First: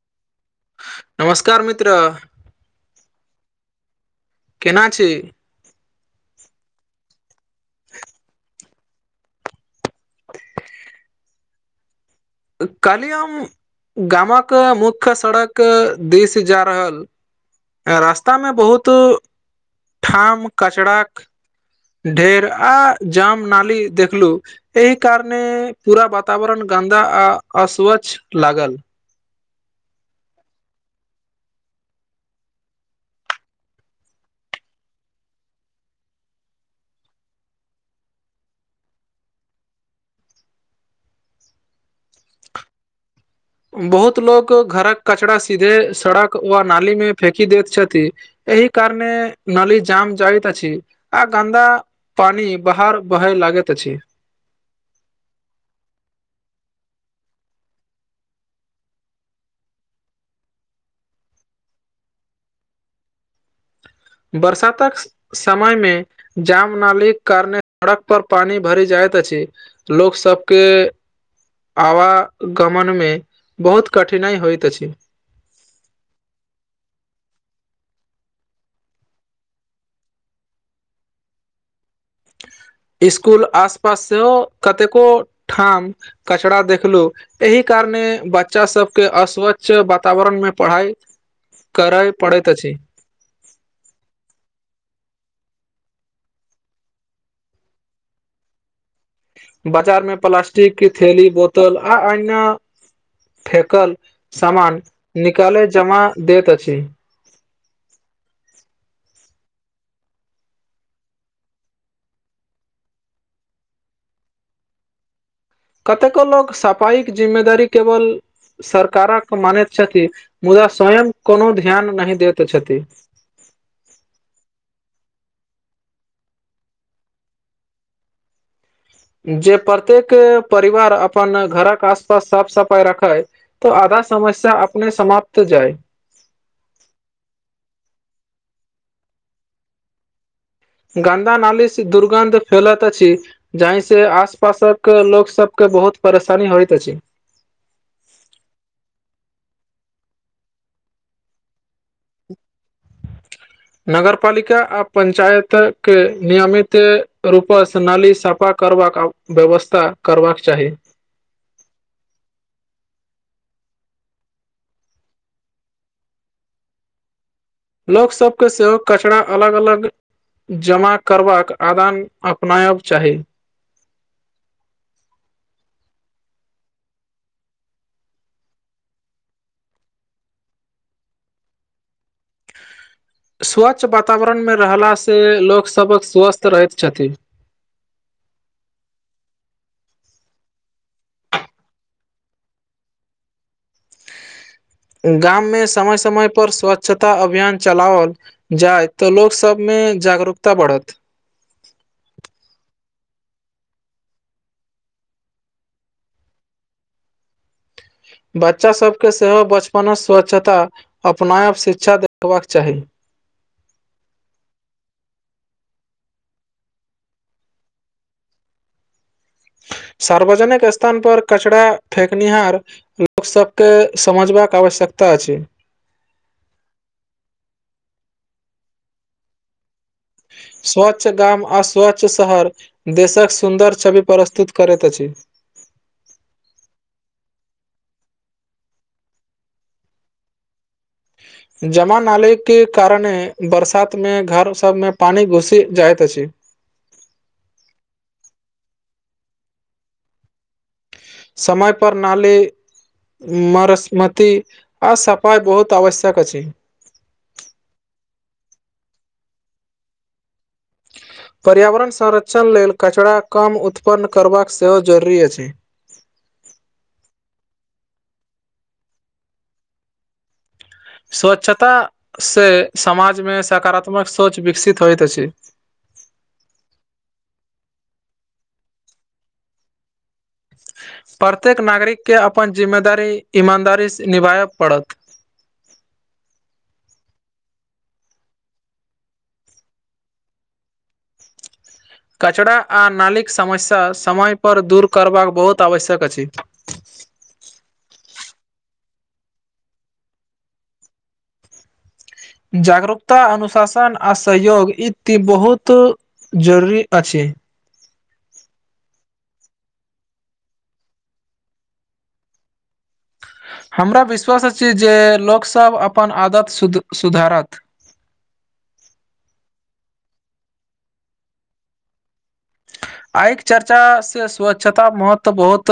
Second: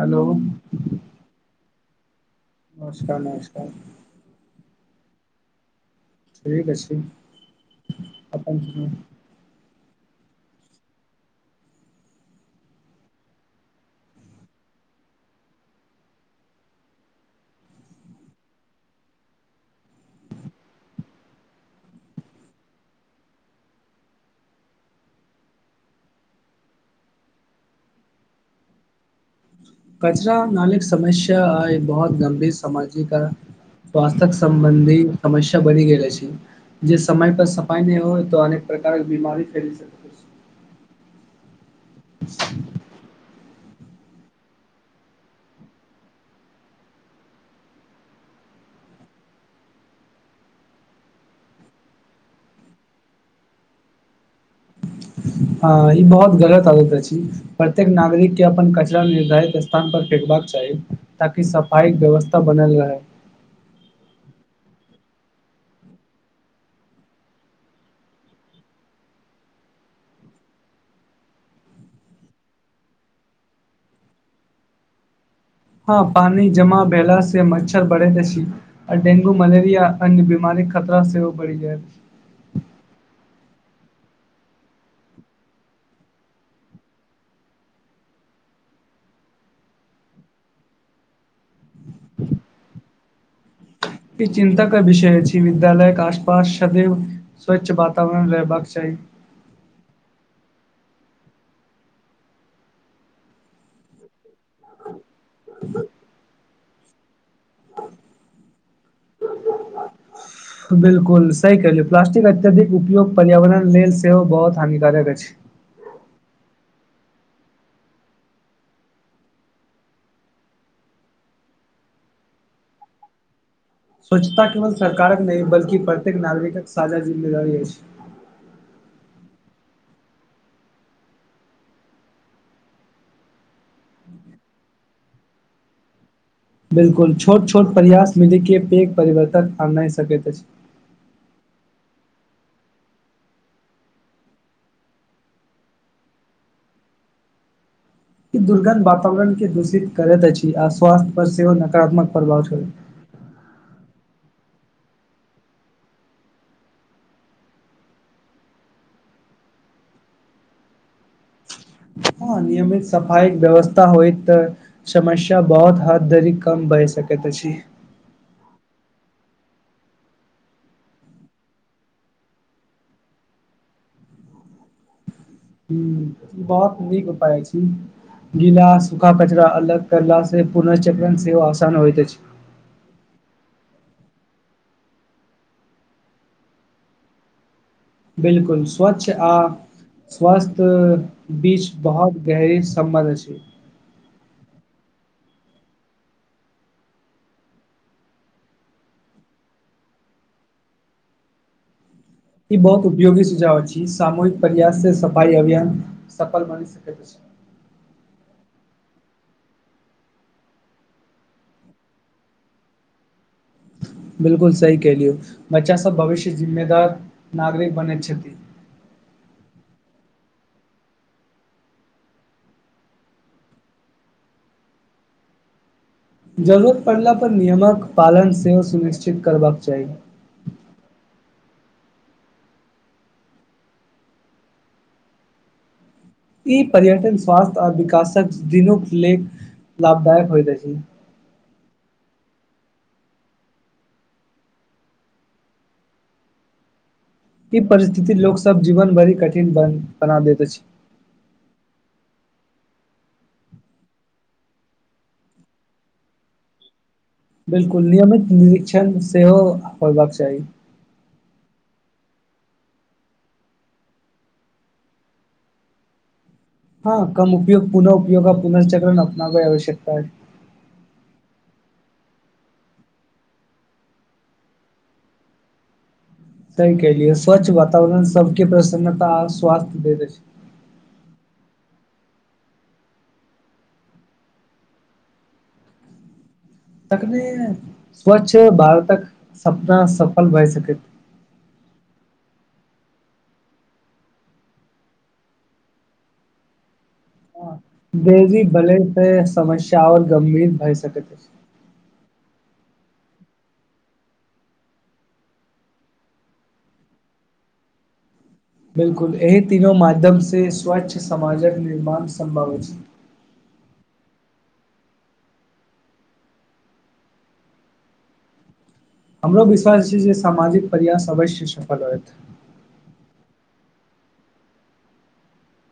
Hello नमस्कार मित्र नमस्कार नमस्कार केना छी नीक अछि अपन सुनाउ कालिह हम गामक मुख्य सड़क दिस जा रहल रास्तामे बहुत ठाम कचड़ाक ढेर आ जाम नाली देखलु एहि कारणे पूरा वातावरण गन्दा आ अस्वच्छ लागल कचरा नालिक समस्या आइ बहुत गंभीर सामाजिक समस्या अछि। स्वास्थ्यसम्बन्धी समस्या बनि गेल अछि। जे समय पर सफाइ नहि होइ, तऽ अनेक प्रकारक बीमारी फैलि सकैत अछि। [inaudible] बहुत लोक घरक कचरा सीधे सड़क वा नालीमे फेकि दैत छथि। एहि कारणे नाली जाम भऽ जाइत अछि आ गन्दा भऽ जाइत अछि। पानि बाहर बहय लगैत अछि। हँ, ई बहुत गलत आदत अछि। प्रत्येक नागरिकके अपन कचरा निर्धारित स्थानपर फेकबाक चाही, ताकि सभ पाइक व्यवस्था बनल रहै बरसात कऽ समय में जाम नालीके कारण सड़क पर पानि भरि जाइत अछि। लोक सभके आवागमनमे बहुत कठिनाइ होइत अछि। हँ पानि जमा भेला से मच्छर बढ़े तऽ अछि। आ डेंगू, मलेरिया अन्य बीमारी खतरा सेहो बढ़ी गेल छै। स्कुल आस पास सेहो कतेको ठाम कचरा देखलु एहि कारणे बच्चा सभके अस्वच्छ वातावरण मे पढ़ाई करय पड़ैत अछि ई चिन्ताक विषय अछि, विद्यालयक आसपास सदैव स्वच्छ वातावरण रहबाक चाही। बाजार में प्लास्टिक की थैली, बोतल आ एना। फेकल सामान निकालि कऽ जमा दैत अछि। ज [unintelligible] बिल्कुल सही कहलहुँ, प्लास्टिकक अत्यधिक उपयोग पर्यावरण लेल सेहो बहुत हानिकारक अछि। कतेको लोक सफाइक जिम्मेदारी केवल सरकारक मानैत छथि, मुदा स्वयं कोनो ध्यान नहि दैत छथि। स्वच्छता केवल सरकारक नहि, बल्कि प्रत्येक नागरिकक साझा जिम्मेदारी अछि। प्रत्येक परिवार अपन घरक आसपास साफ सफाइ रखै। तऽ आधा समस्या अपने समाप्त जाइ। बिल्कुल, छोट छोट प्रयास मिलि कऽ पैघ परिवर्तन आनि सकैत अछि। गन्दा नालीसँ दुर्गन्ध फैलैत अछि। जाहिसँ आस पासक लोकसभके बहुत परेशानी होइत अछि। ई दुर्गन्ध वातावरणके दूषित करैत अछि आ स्वास्थ्य पर सेहो नकारात्मक प्रभाव पड़ैत अछि। [inaudible] नगरपालिका आ पंचायतके नियमित रूपसँ नाली साफा करबाक व्यवस्था करबाक चाही। हँ, नियमित सफाइ व्यवस्था होइत तऽ। समस्या बहुत हद धरि कम भऽ सकैत अछि। लोक सभके सेहो कचरा अलग अलग जमा करबाक आदत अपनायब चाही। हँ, ई बहुत नीक उपाय अछि। गीला आ सूखा कचड़ा अलग करलासँ पुनर्चक्रण सेहो आसान होइत अछि। स्वच्छ वातावरणमे रहलासँ लोक सभ स्वस्थ रहैत छथि। बिलकुल स्वच्छ आ स्वास्थ बीच बहुत गहरी सम्बंध छै। गाममे समय समय पर स्वच्छता अभियान चलाओल। जाय तऽ लोक सभमे जागरूकता बढ़त। ई बहुत उपयोगी सुझाव अछि। सामूहिक प्रयाससँ सफाई अभियान सफल बनि सकैत अछि। बच्चासभकेँ सेहो बचपनसँ स्वच्छता अपनाबयक शिक्षा देबाक चाही। बिलकुल सही केलियौ बच्चा सब भविष्य जिम्मेदार नागरिक बनैत छथिन सार्वजनिक स्थान पर कचरा फेेकनिहार लोक सबके समझबाक आवश्यकता अछि जरूरत पड़ला पर नियमक पालन सेहो सुनिश्चित करबाक चाही स्वच्छ गाम आ स्वच्छ शहर देशक सुन्दर छवि प्रस्तुत करैत अछि ई पर्यटन स्वास्थ्य आ विकासक दिनुक लेल लाभदायक होइत अछि [unintelligible] जमा नालीकके कारणे बरसातमे घर सबमे पानि घुसि जाइत अछि ई परिस्थिति लोकोग सब जीवन भरि कठिन बन बना देैत अछि समयपर नाली मरस्मती आओर सफाइ बहुत आवश्यक अछि बिलकुल नियमित निरीक्षण सेहो होयबाक चाही पर्यावरण संरक्षण लेल कचराा कम उत्पन्न करबाक सेहो जरूरी अछि हँ कम उपयोग पुनः उपयोग आ पुनर्चक्रण अपनाबइ आवश्यकताै स्वच्छतास से समाजमे सकारात्मक सोच विकसित होइत अछि सह कलियै स्वच्छ वातावरण सबके प्रसन्नता स्वासथ्य भ प्रत्येक नागरिक के अपन जिम्मेदारी ईमानदारीसँ निभायय पड़त तखने स्वच्छ भारत कऽ सपना सफल भए सकैत कचरा आ नालीक समस्या समयपर दूर करबाक बहुत आवश्यक अछि देरी भेला सँ समस्यओर गंभीर भय सकते जागरूकता अनुशासन आ सहयोग इ बहुत जरूरी छी बिल्कुल एहि तीनो माध्यमसँ स्वच्छ समाजक निर्माण सम्भव अछि हमरा विश्वास अछि जे लोकसभ अपन आदत सुधारत हमरो विश्वास छै जे सामाजिक प्रयास अवश्य सफल होयत आइ चर्चा से स्वच्छता महत्व बहुत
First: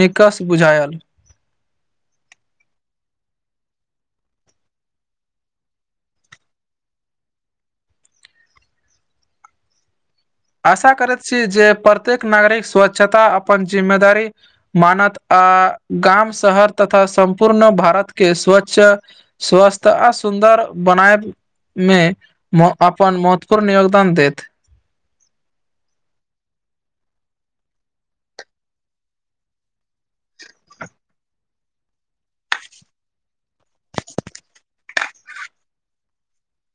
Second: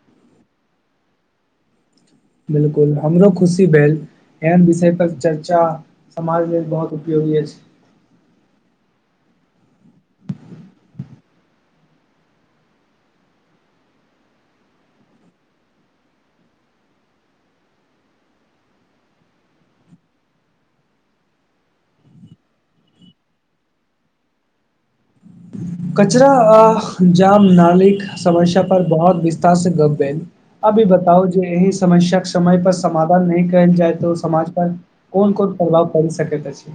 निकस बुझायल बिलकुल हमरो खुशी भेल एहन विषय पर चर्चा समाज मे बहुत उपयोगी अछि आशा करैत छी जे प्रत्येक नागरिक स्वच्छता अपन जिम्मेदारी मानत आ गाम शहर तथा सम्पूर्ण भारत के स्वच्छ स्वस्थ आ सुन्दर बनायत मे अपन महत्वपूर्ण योगदान देैत कचरा आ जाम नालिक समस्या पर बहुत विस्तार से ग अभी बताउ जे एहि समस्या समय पर समाधान नहि कयल जाय त समाज पर कोन कोन प्रभाव पड़ि सकैत अछि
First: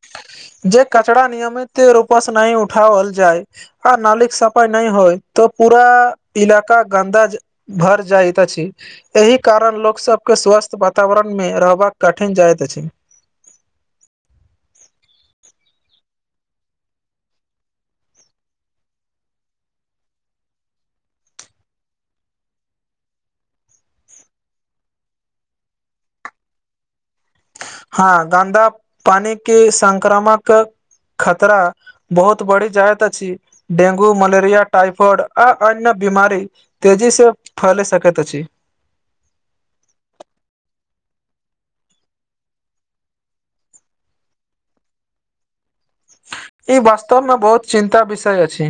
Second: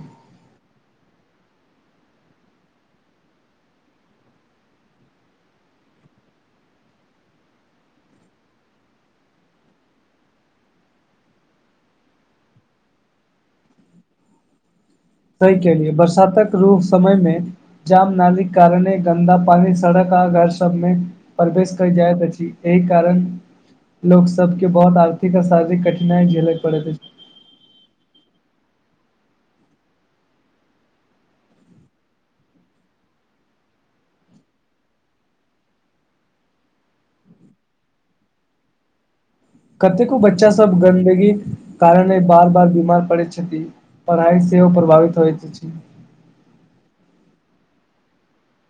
जे कचराा नियमित रूपसँ नहि उठाओल जाइ आ नलीक सफाइ नहि होइ त पूरा इलका गन्दाज भर जाइइत छी एहि कारण लोकसभकेँ स्वस्थ वातावरणमे रहबाक कठिन जाइत अछि तहि के लिए बरसातक रूप समय मे जाम नाली कारणे गन्दा पानी सड़क आ घर सबमे परवेश कै जाय अछि एहि कारण लोकसभ कें बहुत आर्थिक आऔर शारीरिक कठिनाइ झेलय पड़ैत हँ गन्दा पानी क संक्रामक खतरा बहुत बढ़ी जाहत अ छी डेंगू मलरििया इफइड आर अन्य बीमारी तजी से फल सकैत अछि कतेको बच्चा सब गन्दगी कारणे बार बार बीमार पड़ैत छथिन पढ़ाइ सेहोव प्रभावित होइतइत छै ई वास्तवमे बहुत चिन्ता विषय अछि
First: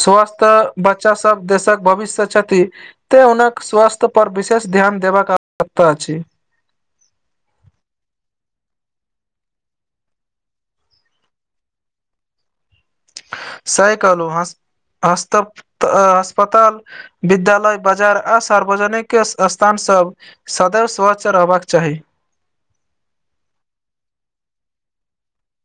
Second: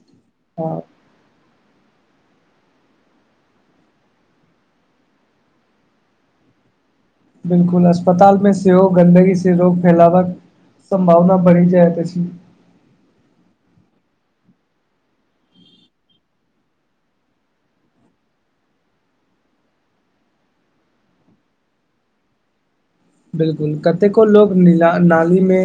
स्वास्थ हँ बच्चा सभ देशक भविष्य छथि एते हुनक स्वास्थ्य पर विशेष ध्यान देबाक आवश्यकता छै बिलकुल अस्पताल मे सेहो गन्दगी से रोग फैलावक संभावना बढि जैत अछि सहि कहलों ह अस्पताल विद्यालय बाजार आ सार्वजनिक स्थान सब सदैव स्वच्छ रहबाक चाही बिल्कुल कतेको लोक नीला नाली मे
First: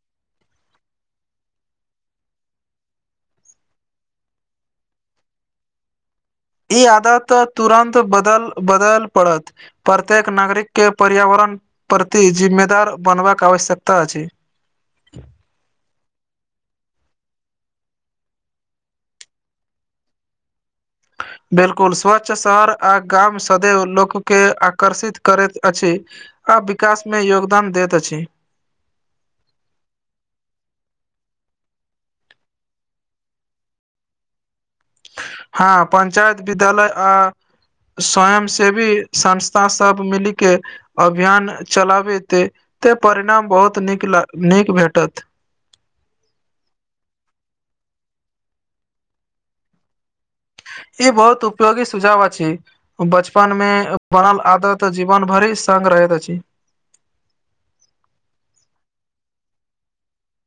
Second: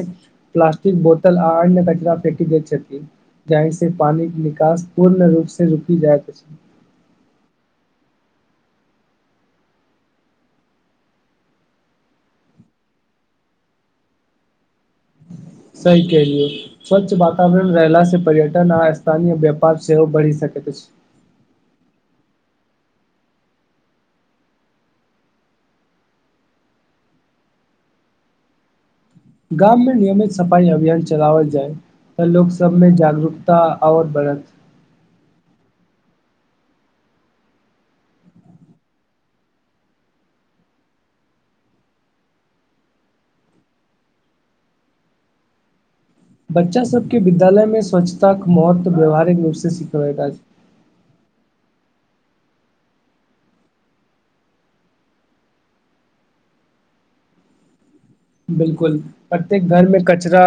प्लास्टिक बोतल आ अन्य कचरा फेकि दैत छथिन जहिसँ पानीे निकास पूर्ण रूप से रुकी जाइत अछि ई आदत तुरन्त बदल बदल पड़त प्रत्येक नागरिकके पर्यावरण के प्रति जिम्मेदार बनबाक आवश्यकता अछि सही कहलियौ स्वच्छ वातावरण रेहला से पर्यटन आ स्थानीय व्यापार सेहो बढ़ि सकैत अछि बिल्कुल स्वच्छ शहर आ गाम सदैव लोक के आकर्षित करैत अछि आ विकास मे योगदान दैत अछि गाम मे नियमित सफाई अभियान चलावल जाय तऽ लोकोग सब में जागरूकता आओर बढ़त हँ पंचायत विद्यालय आ स्वयं सेवी संस्था सब मिली के अभियान चलाबेते ते परिणाम बहुत नीक लाग नीक भेटत बच्चा सब के विद्यालय में स्वच्छताक के महत्व व्यावहारिक रूप से सिखबै ई बहुत उपयोगी सुझाव अछि बचपन मे बनल आदत जीवन भरि संग साथ रहैत अछि बिल्कुल प्रत्येक घर मे कचरा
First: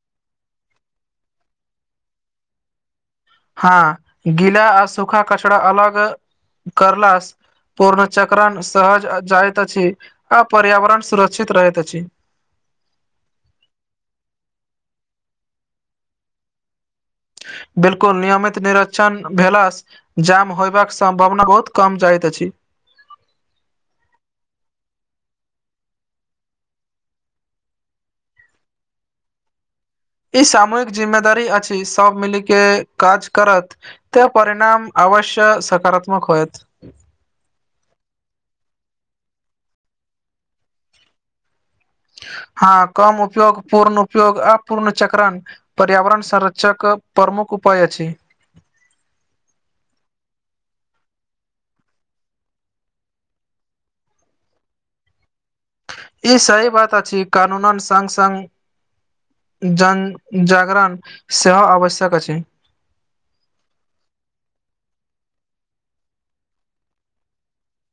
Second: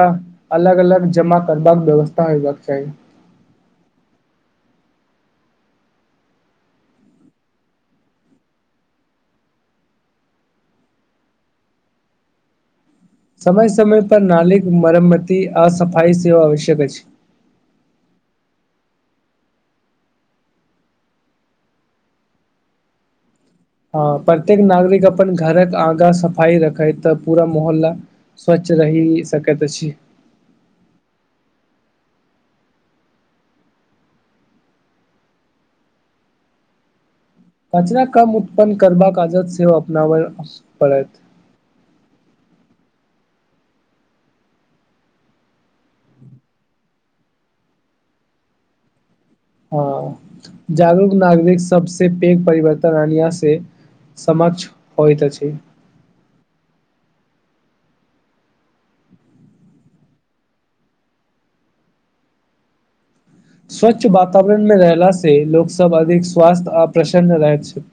अलग अलग जमा करबाक व्यवस्था होबाक चाहि हा गीला आ सुखा कचड़ा अलग करला स पूर्ण चक्रण सहर जाइत अछि आ पर्यावरण सुरक्षित रहैत अछि समय समय पर नलिक मरम्मति आ सफाइ सेवा आवश्यक अछि बिल्कुल नियमित निर्षण भेला स जाम होयबाक सम्भावना बहुत कम जाइत अछि हँ प्रत्येक नागरिक अपन घरक आगा सफाई रखैत तऽ पूरा मोहल्ला स्वच्छ रहि सकैत अछि ई सामूहिक जिम्मेदारी अछि सब मिली के काज करत तऽ परिणाम अवश्य सकारात्मक होएत कचरा कम उत्पन्न करबाक आदत से ओ अपनाबय पड़त हँ कम उपयोग पूर्ण उपयोग आ पूर्णचक्रण पर्यावरण संरचक प्रमुख उपाय अछि ह जागरूक नागरिक सबसे पैघ परिवर्तन अनिया से समक्ष होइत अछि ई सही बात अछि कानून सङ्ग सङ्ग जन जागरण सेहो आवश्यक अछि स्वच्छ वातावरण मे रहला से लोक सब अधिक स्वास्थ्य आ प्रसन्न रहैत छै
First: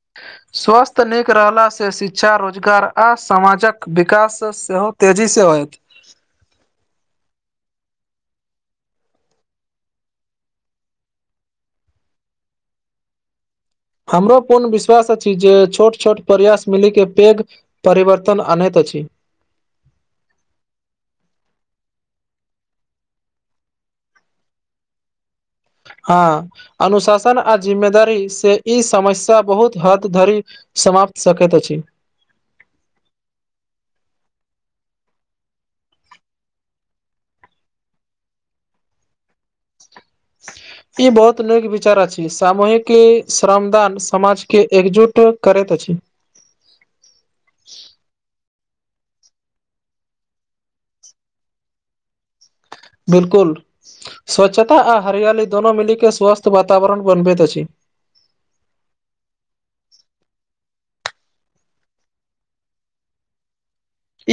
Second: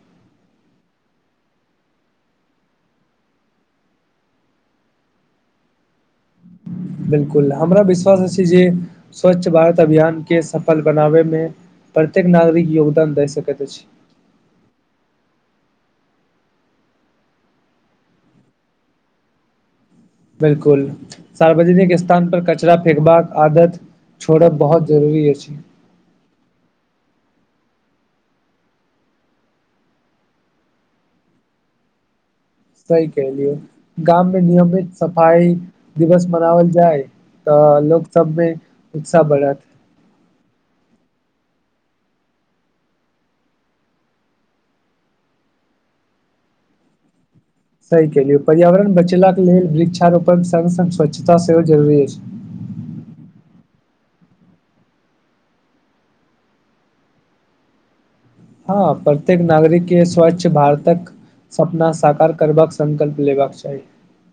स्वास्थ्य नीक रहलासँ शिक्षा रोजगार आ समाजक विकास सेहो तेजी से होयत बिल्कुल हमरा विश्वास अछि जे स्वच्छ भारत अभियान के सफल बनाबे मे प्रत्येक नागरिक योगदान दए सकैत अछि हमरो पूर्ण विश्वास अछि जे छोट छोट प्रयास मिली के पैघ परिवर्तन अनैत अछि बिल्कुल, सार्वजनिक स्थानपर कचरा फेकबाक आदत छोड़ब बहुत जरूरी अछि। हँ, अनुशासन आ जिम्मेदारीसँ ई समस्या बहुत हद धरि समाप्त सकैत अछि। सही कहलहुँ, गाममे नियमित रूपसँ सफाई दिवस मनाओल जाय। तऽ लोकसभमे उत्साह बढ़त। [inaudible] ई बहुत नीक विचार अछि। सामूहिक श्रमदान समाजकेँ एकजुट करैत अछि। सही कहलहुँ, पर्यावरण बचाबय लेल वृक्षारोपणसँ संगहि स्वच्छता सेहो जरूरी अछि। बिलकुल। स्वच्छता आ हरियाली दुनू मिलिकऽ स्वस्थ वातावरण बनबैत अछि। हँ, प्रत्येक नागरिककेँ स्वच्छ भारतक सपना साकार करबाक संकल्प लेबाक चाही।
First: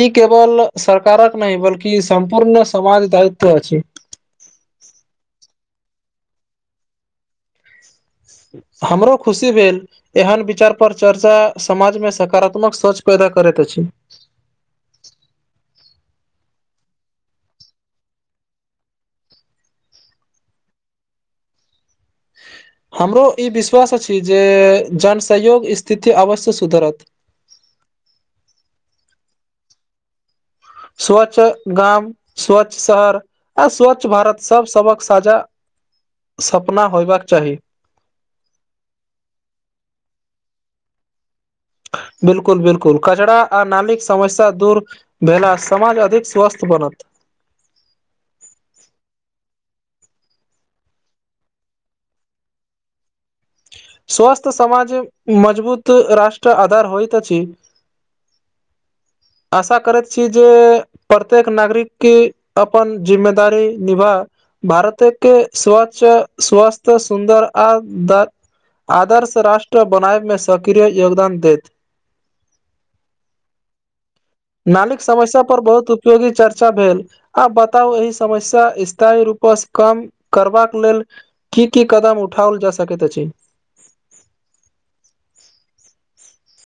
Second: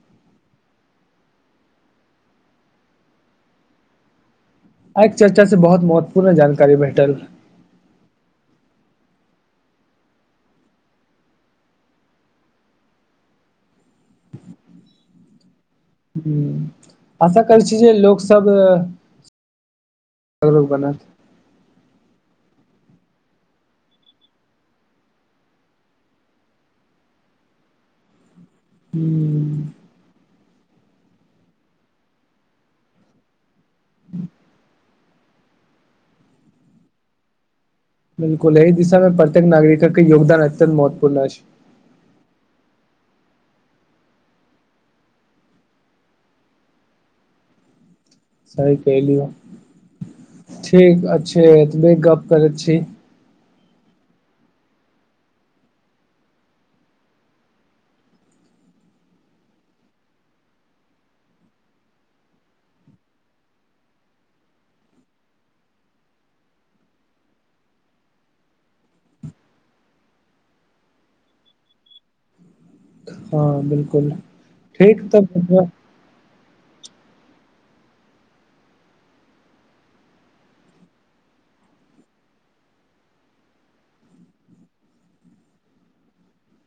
ई केवल सरकारक नहि, बल्कि सम्पूर्ण समाजक दायित्व अछि। आइ चर्चा सँ बहुत महत्वपूर्ण जानकारी भेटल। हमरो खुशी भेल। एहन विचारपर चर्चा समाजमे सकारात्मक सोच पैदा करैत अछि। हँ, आशा करैत छी जे लोकसभ क ब [unintelligible] हमरो ई विश्वास अछि जे जनसहयोगसँ स्थिति अवश्य सुधरत। हू स्वच्छ गाम, स्वच्छ शहर। आ स्वच्छ भारत सभक साझा सपना होयबाक चाही। बिल्कुल, एहि दिशामे प्रत्येक नागरिकक योगदान अत्यन्त महत्वपूर्ण अछि। बिल्कुल बिल्कुल, कचरा आ नालाक समस्या दूर भेलासँ समाज अधिक स्वस्थ बनत। सही कहलियै, ठीक अछि, तखन गप करैत छी। स्वस्थ समाज मजबूत राष्ट्रक आधार होइत अछि। [inaudible] आशा करैत छी जे। प्रत्येक नागरिककेँ अपन जिम्मेदारी निभा भारत स्वच्छ, स्वस्थ, सुन्दर आ आदर्श राष्ट्र बनाबयमे सक्रिय योगदान दैत अछि। हँ बिलकुल नालाक ठीक समस्यापर तऽ बहुत उपयोगी चर्चा भेल। आ बताउ, एहि समस्याकेँ स्थायी रूपसँ कम करबाक लेल की की कदम उठाओल जा सकैत अछि?